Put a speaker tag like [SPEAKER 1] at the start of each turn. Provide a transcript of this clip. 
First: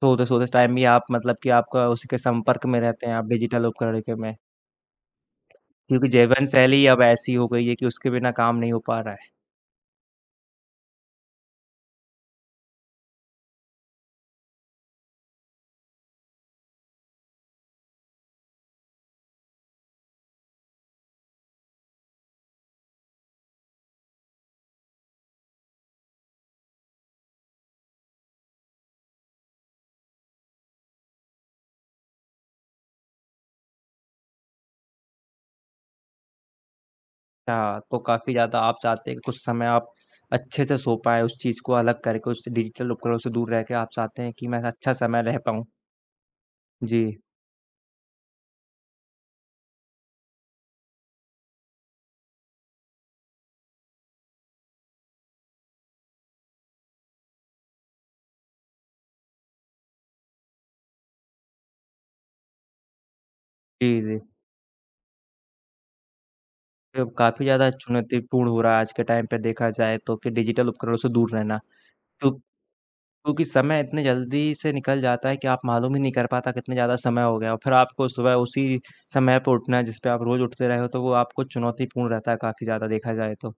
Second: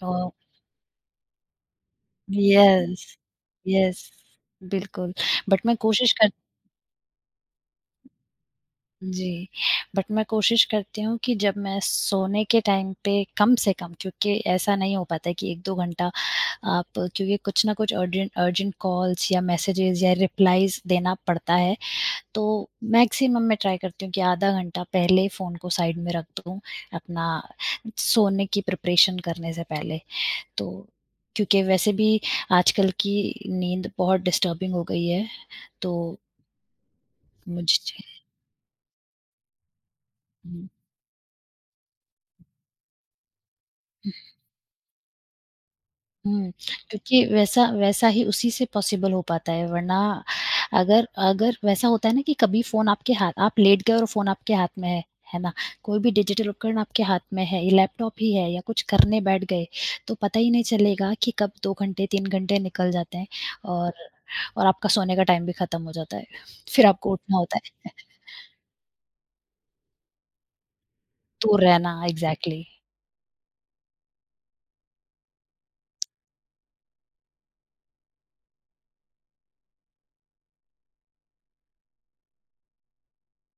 [SPEAKER 1] अ
[SPEAKER 2] सोते-सोते उस टाइम भी आप मतलब कि आप का उसी के संपर्क में रहते हैं
[SPEAKER 1] यस।
[SPEAKER 2] आप, डिजिटल उपकरण
[SPEAKER 1] यस।
[SPEAKER 2] के में
[SPEAKER 1] बिल्कुल, बट मैं
[SPEAKER 2] क्योंकि
[SPEAKER 1] कोशिश कर
[SPEAKER 2] जीवनशैली अब ऐसी हो गई है कि उसके बिना काम नहीं हो पा रहा है।
[SPEAKER 1] जी। बट मैं कोशिश करती हूँ कि जब मैं सोने के टाइम पे कम से कम क्योंकि ऐसा नहीं हो पाता है कि 1-2 घंटा आप क्योंकि कुछ न कुछ अर्जें अर्जेंट कॉल्स या मेसेजस या रिप्लाइज़ देना पड़ता है, तो मैक्सिमम मैं ट्राय करती हूँ कि आधा घंटा पहले फ़ोन को साइड में रख दूँ, अपना सोने की प्रिपरेशन करने से पहले। तो क्योंकि वैसे भी आजकल की नींद बहुत डिस्टर्बिंग हो गई है तो
[SPEAKER 2] हाँ, तो
[SPEAKER 1] मुझे
[SPEAKER 2] काफ़ी ज़्यादा आप चाहते हैं कि कुछ समय आप अच्छे
[SPEAKER 1] हुँ।
[SPEAKER 2] से सो पाएँ उस चीज को अलग करके, उस डिजिटल उपकरणों से दूर रह के, आप चाहते हैं कि मैं अच्छा से मैं रह पाऊँ।
[SPEAKER 1] हुँ,
[SPEAKER 2] जी।
[SPEAKER 1] क्योंकि वैसा वैसा ही उसी से पॉसिबल हो पाता है वरना अगर अगर वैसा होता है ना कि कभी फ़ोन आपके हा आप लेट गए और फ़ोन आपके हाथ में है, है ना? कोई भी डिजिटल उपकरण आपके हाथ में है, ये लैपटॉप ही है या कुछ करने बैठ गए तो पता ही नहीं चलेगा कि कब 2 घंटे, 3 घंटे निकल जाते हैं और
[SPEAKER 2] जी, जी।
[SPEAKER 1] और आपका सोने का टाइम भी खत्म हो जाता है, फिर
[SPEAKER 2] अब
[SPEAKER 1] आपको उठना
[SPEAKER 2] काफ़ी
[SPEAKER 1] होता
[SPEAKER 2] ज़्यादा
[SPEAKER 1] है।
[SPEAKER 2] चुनौतीपूर्ण हो रहा है आज के टाइम पे देखा जाए तो कि डिजिटल उपकरणों से दूर रहना।
[SPEAKER 1] दूर रहना,
[SPEAKER 2] तो
[SPEAKER 1] एक्जैक्टली।
[SPEAKER 2] क्योंकि समय इतने जल्दी से निकल जाता है कि आप मालूम ही नहीं कर पाता कितने ज़्यादा समय हो गया। फिर आपको सुबह उसी समय पे उठना है जिस पे आप रोज़ उठते रहे हो, तो वो आपको चुनौतीपूर्ण रहता है काफ़ी ज़्यादा देखा जाए तो।